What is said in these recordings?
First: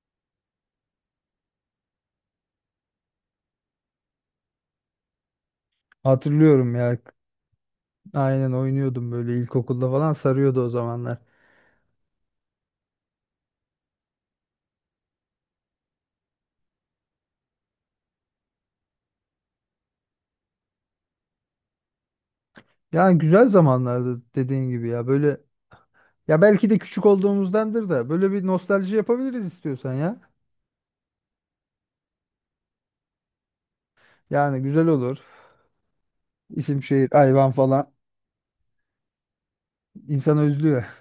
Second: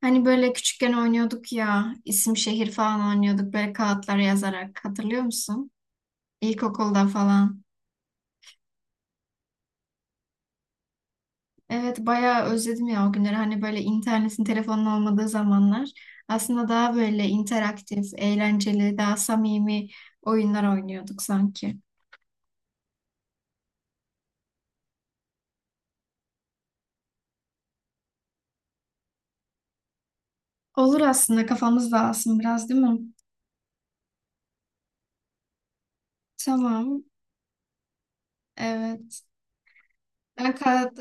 Hani böyle küçükken oynuyorduk ya, isim şehir falan oynuyorduk böyle kağıtlara yazarak. Hatırlıyor musun? Hatırlıyorum ya. İlkokulda falan. Aynen oynuyordum böyle ilkokulda falan sarıyordu o zamanlar. Evet bayağı özledim ya o günleri. Hani böyle internetin, telefonun olmadığı zamanlar. Aslında daha böyle interaktif, eğlenceli, daha samimi oyunlar oynuyorduk sanki. Yani güzel zamanlardı dediğin gibi ya. Böyle ya belki de küçük olduğumuzdandır da böyle bir nostalji yapabiliriz istiyorsan ya. Olur aslında kafamız dağılsın biraz değil mi? Yani güzel olur. İsim Tamam. şehir hayvan falan Evet. insanı Ben özlüyor. kağıt,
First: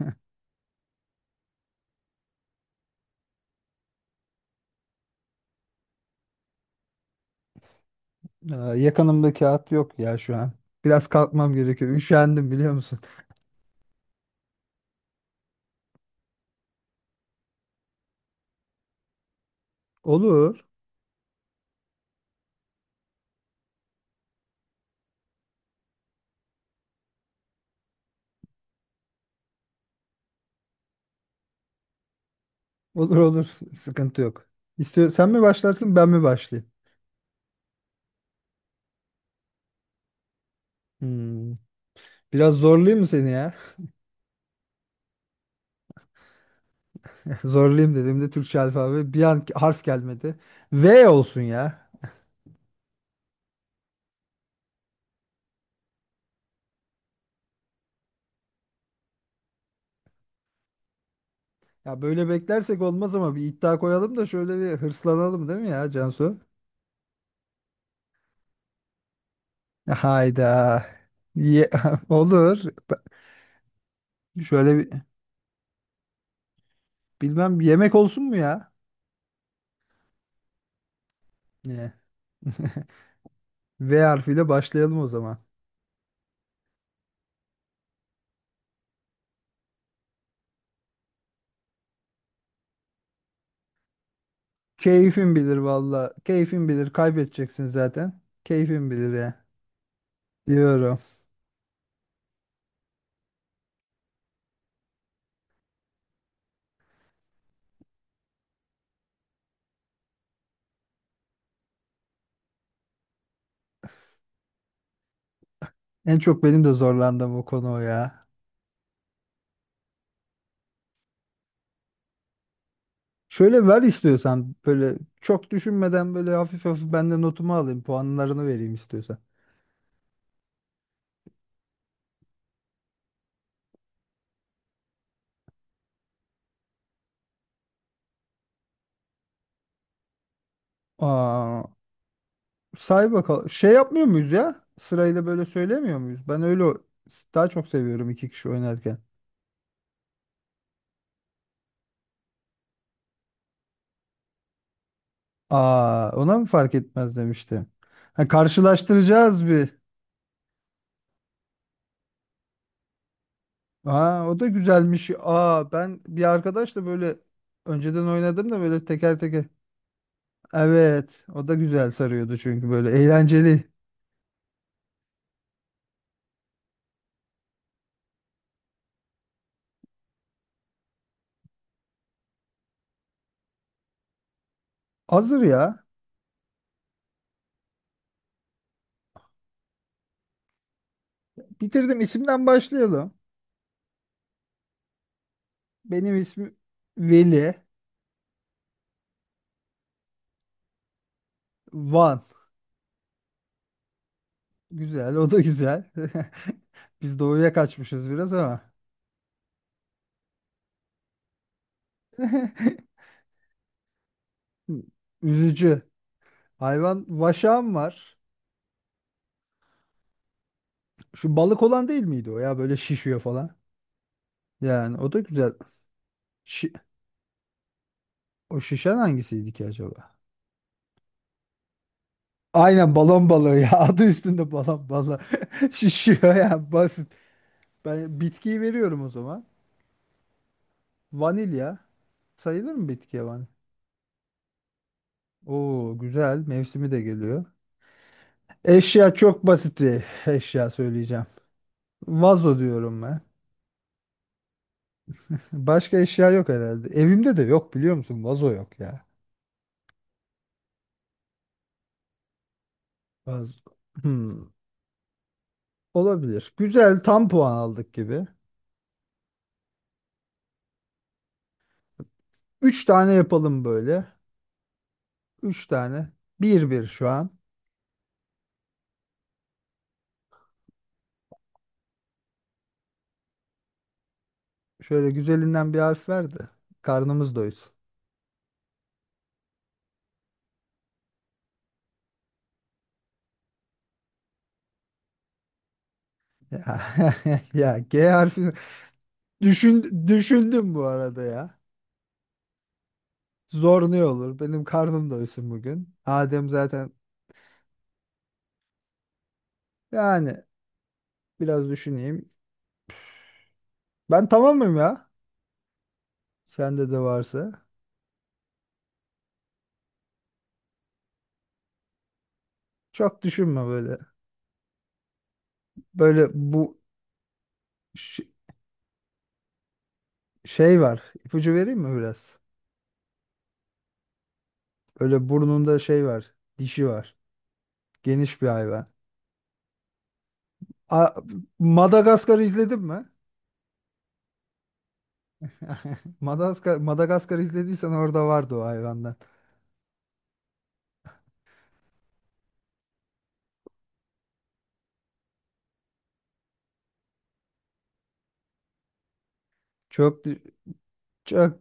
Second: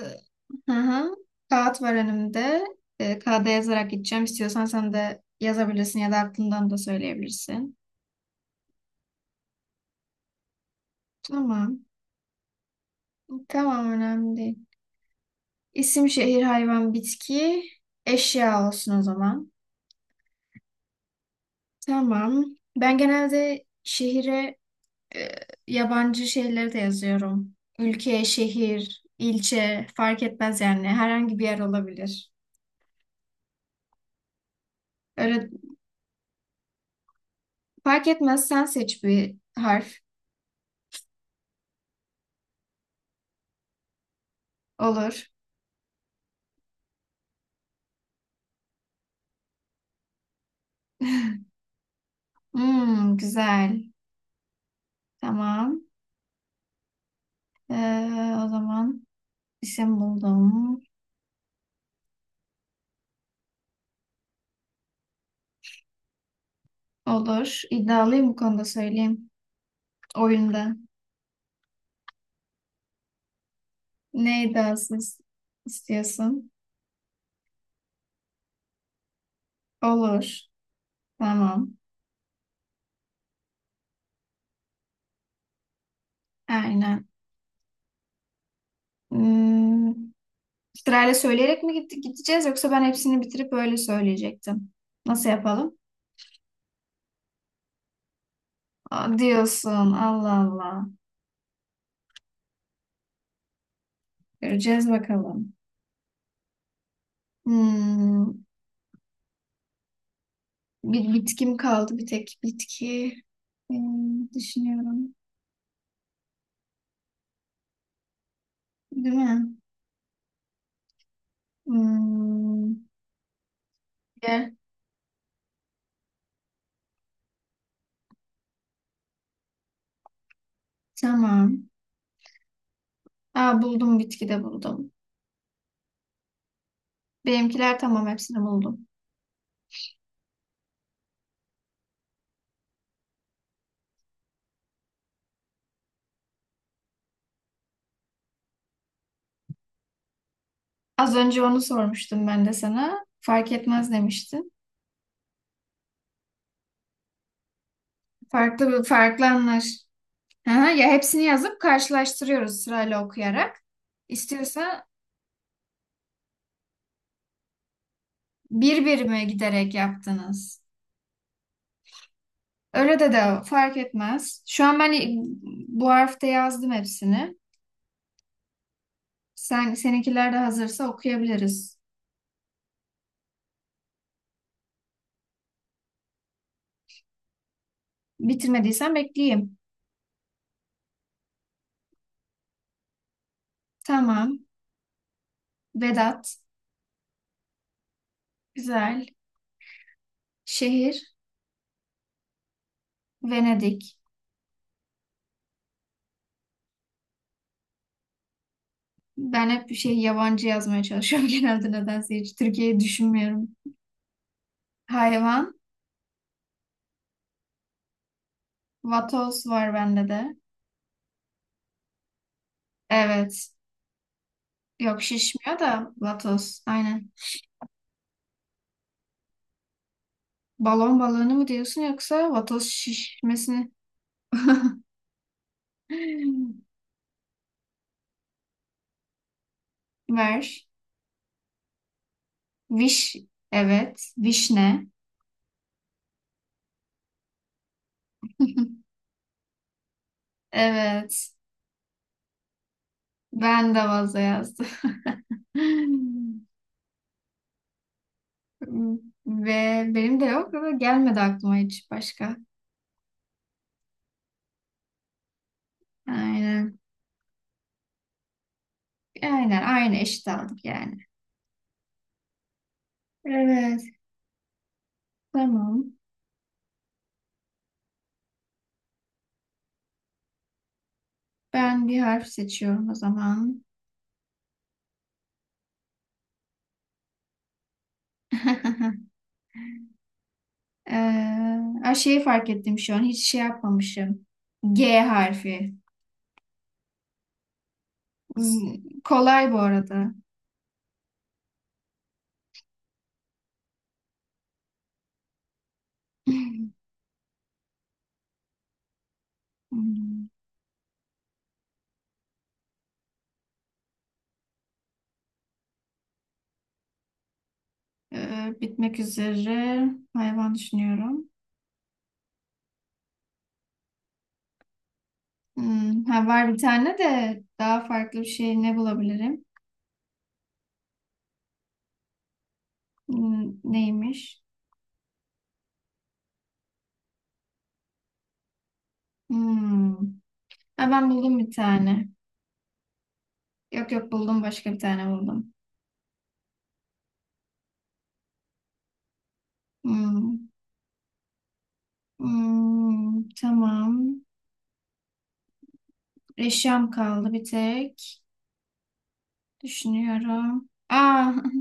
hı hı. Kağıt var önümde. Kağıda yazarak gideceğim. İstiyorsan sen de yazabilirsin ya da aklından da söyleyebilirsin. Aa, yakınımda kağıt yok ya şu an. Biraz kalkmam Tamam. gerekiyor. Üşendim biliyor musun? Tamam önemli değil. İsim, şehir, hayvan, bitki, eşya olsun o zaman. Olur. Tamam. Ben genelde şehire e, yabancı şeyleri de yazıyorum. Ülke, şehir, ilçe fark etmez yani. Herhangi bir yer olabilir. Olur olur. Sıkıntı yok. İstiyor, sen mi Öyle başlarsın ben mi başlayayım? fark etmez sen seç bir harf. Hmm, Biraz zorlayayım mı seni ya? Olur. Zorlayayım dediğimde Türkçe alfabe bir an harf gelmedi. V olsun ya. Hmm, güzel. Tamam. Ee, O zaman isim buldum. Ya böyle beklersek olmaz ama bir iddia koyalım da şöyle bir hırslanalım değil mi ya Cansu? Olur. İddialıyım bu konuda söyleyeyim. Oyunda. Hayda. Ye- olur. Ne Şöyle bir, iddiasız istiyorsun? bilmem bir yemek olsun mu ya? Olur. Tamam. Ne? V harfiyle başlayalım o zaman. Aynen. Hmm, Sırayla söyleyerek mi gideceğiz yoksa ben hepsini bitirip öyle söyleyecektim. Nasıl Keyfin bilir yapalım? valla. Keyfin bilir. Kaybedeceksin zaten. Keyfin bilir Aa, ya. diyorsun. Allah Allah. Diyorum. Göreceğiz bakalım. Hmm, Bir bitkim kaldı bir tek bitki. Düşünüyorum. En çok benim de zorlandığım o konu o ya. Değil mi? Hmm, Şöyle ver istiyorsan Ye. böyle çok düşünmeden böyle hafif hafif ben de notumu alayım puanlarını vereyim istiyorsan. Tamam. Aa, buldum bitkide buldum. Benimkiler tamam hepsini buldum. Aa, say bakalım. Şey yapmıyor muyuz ya? Sırayla böyle söylemiyor muyuz? Ben öyle o- daha çok seviyorum iki kişi oynarken. Az önce onu sormuştum ben de sana. Fark etmez demiştin. Aa, ona mı fark etmez demiştim. Ha, Farklı bir farklı karşılaştıracağız anlar. bir. Ha, ya hepsini yazıp karşılaştırıyoruz sırayla okuyarak. Aa, o da İstiyorsa güzelmiş. Aa, ben bir arkadaşla böyle önceden oynadım da böyle bir teker birime teker. giderek yaptınız. Evet, o da güzel sarıyordu çünkü böyle Öyle de de eğlenceli. fark etmez. Şu an ben bu harfte yazdım hepsini. Sen seninkiler de hazırsa okuyabiliriz. Hazır ya. Bitirmediysen bekleyeyim. Bitirdim. İsimden başlayalım. Tamam. Benim Vedat, ismim Veli. güzel. Şehir, Van. Venedik. Güzel, o da güzel. Biz doğuya kaçmışız biraz ama. Ben hep bir şey yabancı yazmaya çalışıyorum genelde nedense hiç Türkiye'yi düşünmüyorum. Hayvan, Üzücü. Hayvan vaşağım var. vatoz var bende de. Şu balık olan değil miydi o ya? Böyle şişiyor Evet. falan. Yani Yok o da güzel. şişmiyor da vatoz. Şi- Aynen. o şişen hangisiydi ki acaba? Balon balığını mı diyorsun yoksa vatoz Aynen balon balığı ya. şişmesini Adı üstünde balon balığı. Şişiyor ya basit. Ben bitkiyi veriyorum o zaman. ver. Vanilya. Sayılır mı Viş, bitkiye vanilya? evet. Vişne. Oo güzel. Mevsimi de geliyor. Eşya çok basit bir eşya söyleyeceğim. Evet. Vazo diyorum ben. Ben de vazo yazdım. Başka eşya yok herhalde. Evimde de yok biliyor musun? Vazo yok ya. Ve benim de yok ama gelmedi aklıma hiç başka. Vazo. Hmm, olabilir. Aynen. Güzel tam puan aldık gibi. Aynen. Aynı eşit aldık yani. Üç tane yapalım Evet. böyle. Üç Tamam. tane. Bir bir şu an. Ben bir harf seçiyorum o zaman. Şöyle güzelinden bir harf ver de. Karnımız doysun. Ee, Ay şeyi fark ettim şu an. Hiç şey yapmamışım. G harfi. Ya, ya G harfi Kolay bu düşün, arada. düşündüm bu arada ya. Zor ne olur? Benim karnım doysun bugün. Adem zaten Hmm. yani biraz düşüneyim. Ben tamamım ya. Sende de varsa. Bitmek üzere. Hayvan düşünüyorum. Çok düşünme böyle. Böyle Ha, var bir bu tane de daha farklı ş- bir şey ne bulabilirim? şey var. İpucu vereyim mi biraz? Neymiş? Böyle burnunda şey var. Dişi var. Geniş bir hayvan. Hmm. Ha, ben A buldum bir tane. Madagaskar'ı izledin mi? Yok yok buldum başka bir tane buldum. Madagaskar, Madagaskar'ı izlediysen orada vardı o hayvandan. Hmm, hmm, tamam. Eşyam kaldı bir tek. Çok dü- Düşünüyorum. Aa, çok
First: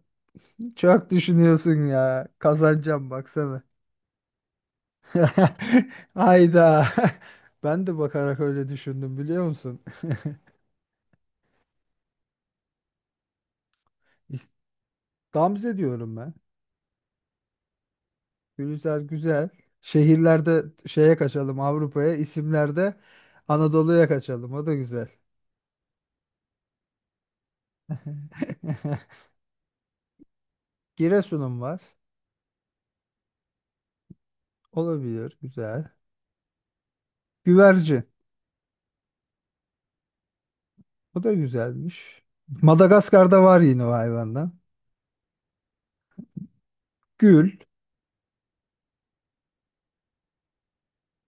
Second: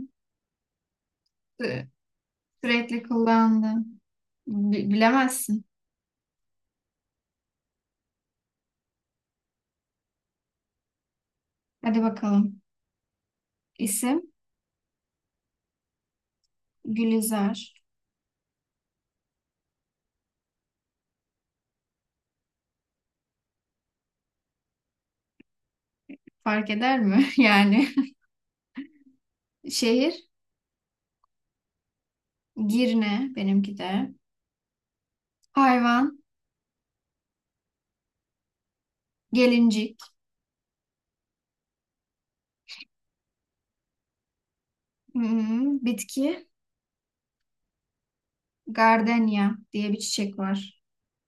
çok düşünüyorsun sü- ya. Sürekli Kazanacağım baksana. kullandım. Bilemezsin. Hayda. Ben de bakarak öyle düşündüm biliyor musun? Hadi bakalım. İsim Gamze diyorum ben. Gülizar. Güzel güzel. Şehirlerde şeye kaçalım Avrupa'ya, isimlerde Anadolu'ya kaçalım. O da güzel. Fark eder mi? Yani şehir Giresun'um var. Girne benimki de. Olabilir. Güzel. Hayvan Güvercin. gelincik. O da güzelmiş. Madagaskar'da var yine o hayvandan. Bitki Gül. gardenya diye bir çiçek var.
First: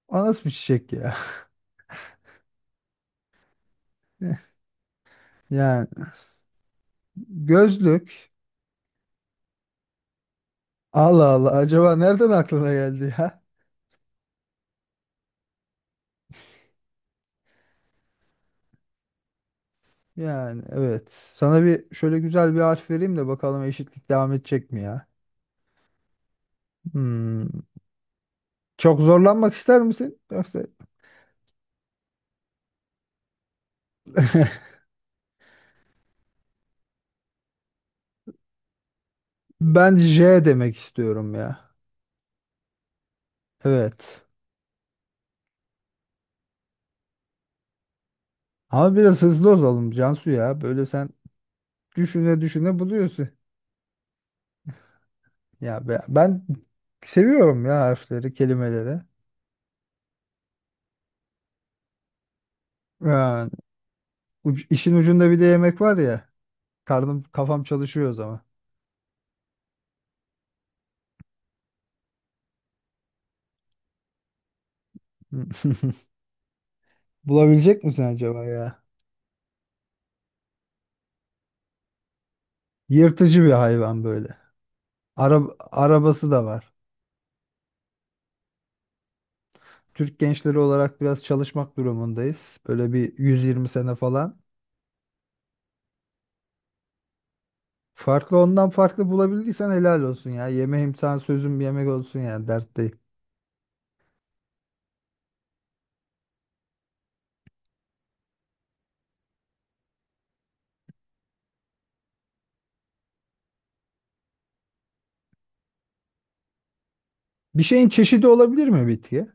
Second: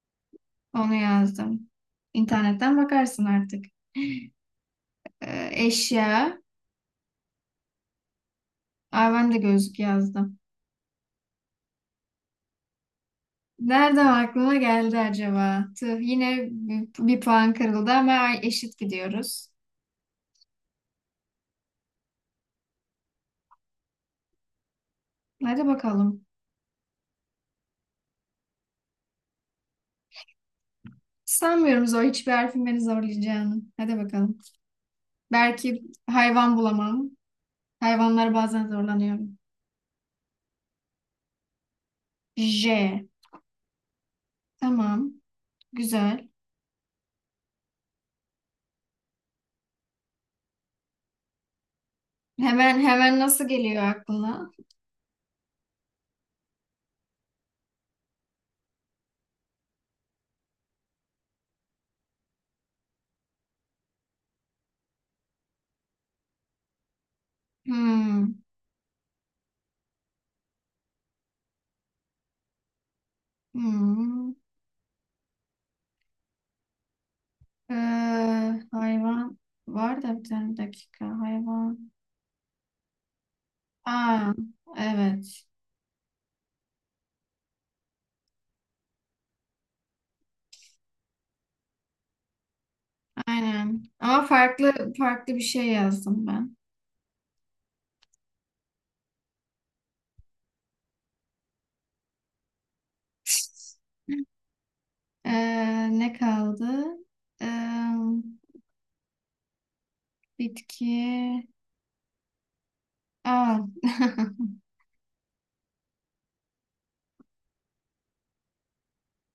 O nasıl bir çiçek Onu ya? yazdım. İnternetten bakarsın artık. Yani Eşya. gözlük. Aa, ben de gözlük yazdım. Allah Allah. Acaba nereden aklına geldi ya? Nereden aklıma geldi acaba? Tüh, yine bir puan kırıldı ama eşit gidiyoruz. Yani evet. Sana bir şöyle güzel bir harf vereyim de bakalım eşitlik devam edecek mi ya? Hadi bakalım. Hmm. Çok zorlanmak ister misin? Yoksa Sanmıyorum zor hiçbir harfin beni zorlayacağını. Hadi bakalım. Belki hayvan bulamam. Hayvanlar bazen zorlanıyorum. ben J demek istiyorum ya. J. Evet. Tamam. Güzel. Ama biraz hızlı olalım Cansu ya. Böyle sen düşüne düşüne Hemen hemen buluyorsun. nasıl geliyor aklına? Ben seviyorum ya harfleri, kelimeleri. Yani uc- işin ucunda bir de yemek var ya. Karnım, kafam çalışıyor o Hmm. zaman. Hmm. Ee, Bulabilecek misin acaba ya? Hayvan var da bir tane dakika. Hayvan. Yırtıcı bir hayvan Aa, böyle. Ara, evet. arabası da var. Türk gençleri olarak biraz çalışmak durumundayız. Böyle bir 120 Aynen. sene Ama falan. farklı farklı bir şey yazdım ben. Farklı ondan farklı bulabildiysen helal olsun ya. Yemeğim sana sözüm bir yemek olsun ya. Dert değil. Ne kaldı? Ee, Bitki. Aa, Bir şeyin çeşidi olabilir mi bitki?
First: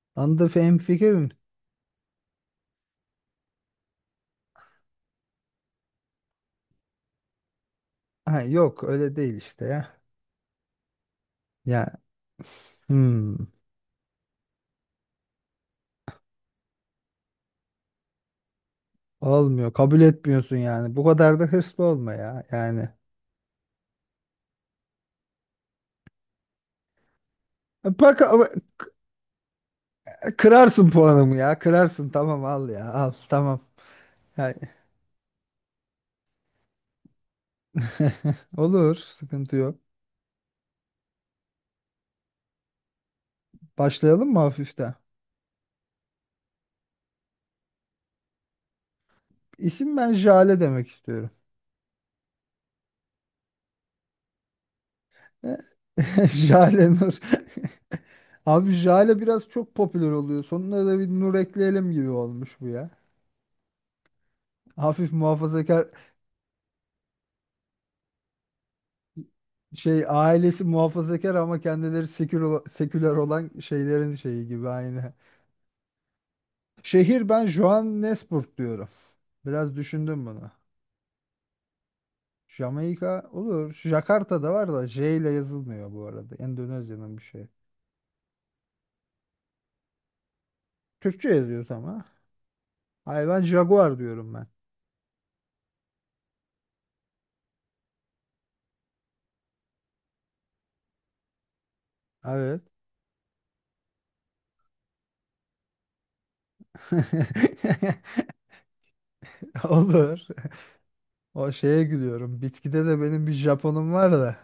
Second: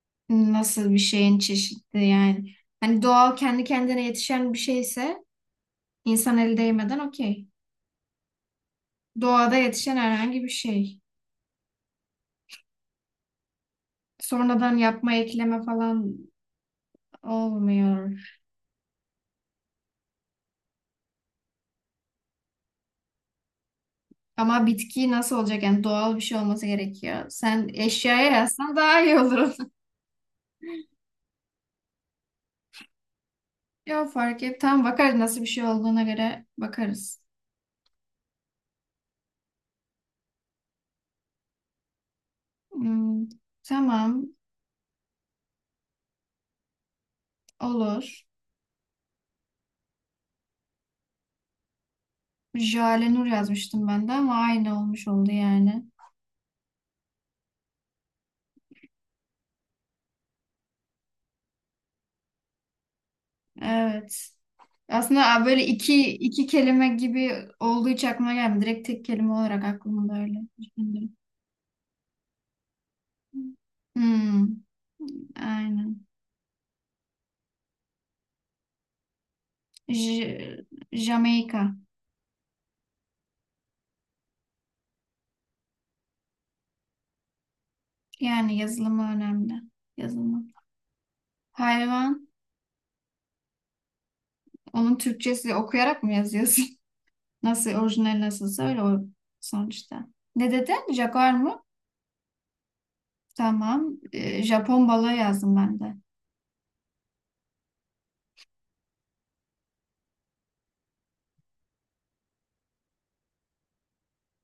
Anında nasıl bir hemfikirim. şeyin çeşidi yani? Hani doğal kendi kendine yetişen bir şeyse insan el değmeden okey. Ha, yok öyle değil Doğada işte yetişen ya. herhangi bir şey. Ya hmm, Sonradan yapma ekleme falan olmuyor. olmuyor. Kabul etmiyorsun yani. Bu kadar da hırslı olma ya. Yani Ama bitki nasıl olacak? Yani doğal bir şey olması gerekiyor. Sen bak eşyaya ama yazsan daha iyi olur. kırarsın puanımı ya. Kırarsın tamam al ya. Al tamam. Ya fark Yani- et. Tamam bakarız nasıl bir şey olduğuna göre bakarız. olur sıkıntı yok. Hmm, Başlayalım tamam mı hafiften? olur. İsim ben Jale demek istiyorum. Jale Nur yazmıştım ben de ama aynı olmuş oldu E, yani. Jale Nur. Abi Jale biraz çok popüler oluyor. Sonuna da bir Nur ekleyelim gibi olmuş bu ya. Evet. Hafif Aslında böyle muhafazakar iki kelime gibi olduğu hiç aklıma gelmedi. Direkt tek kelime olarak şey aklımda öyle ailesi düşündüm. muhafazakar ama kendileri seküler, seküler olan şeylerin şeyi Hmm, gibi aynı. aynen. Şehir ben Johannesburg diyorum. Biraz düşündüm J bunu. Jamaika. Jamaika olur. Jakarta da var da J ile yazılmıyor bu arada. Endonezya'nın bir şey. Yani yazılımı önemli. Yazılımı. Türkçe yazıyoruz ama. Hayvan. Hayır ben Jaguar diyorum ben. Onun Türkçesi okuyarak mı yazıyorsun? Nasıl orijinali nasılsa öyle o sonuçta. Ne dedin? Jaguar mı? Evet. Tamam. Japon balığı yazdım ben de. Olur. O şeye gülüyorum. Bitkide de benim bir Japonum var da.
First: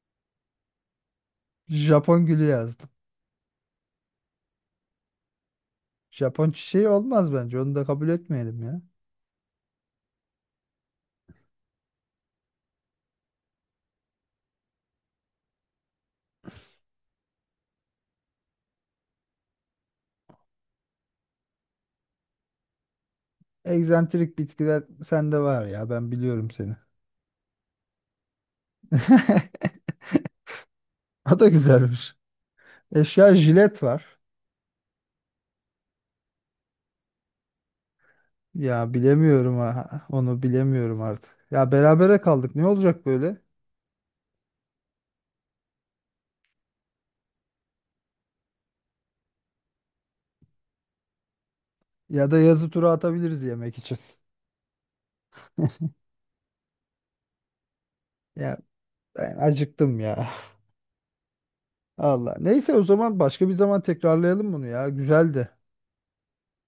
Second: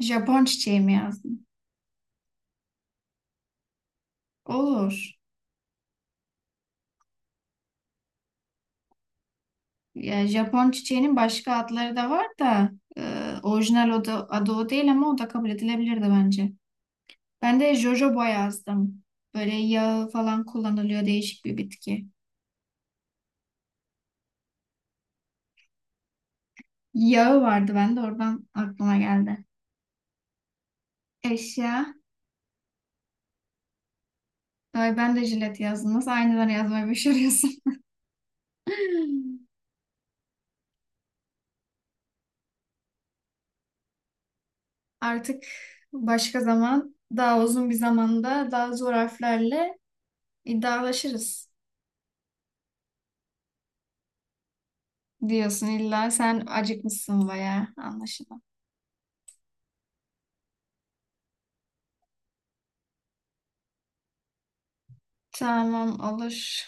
Japon çiçeği mi yazdım? Japon gülü yazdım. Olur. Japon çiçeği olmaz bence. Onu da kabul etmeyelim ya. Ya Japon çiçeğinin başka adları da var da orijinal o da, adı o değil ama o da kabul edilebilirdi bence. Ben de jojoba yazdım. Böyle yağı falan kullanılıyor değişik bir bitki. Egzantrik bitkiler sende var ya. Ben biliyorum seni. Yağı vardı bende oradan aklıma geldi. O da Eşya. güzelmiş. Eşya jilet var. Ay ben de jilet yazdım. Nasıl aynıları yazmayı başarıyorsun? Ya bilemiyorum ha. Onu bilemiyorum artık. Ya berabere kaldık. Ne olacak böyle? Artık başka zaman daha uzun bir zamanda daha zor harflerle iddialaşırız Ya da yazı tura atabiliriz yemek için. diyorsun illa sen acıkmışsın bayağı anlaşılan. Ya ben acıktım ya. Allah. Neyse o zaman başka bir zaman tekrarlayalım bunu ya. Güzeldi. Tamam olur.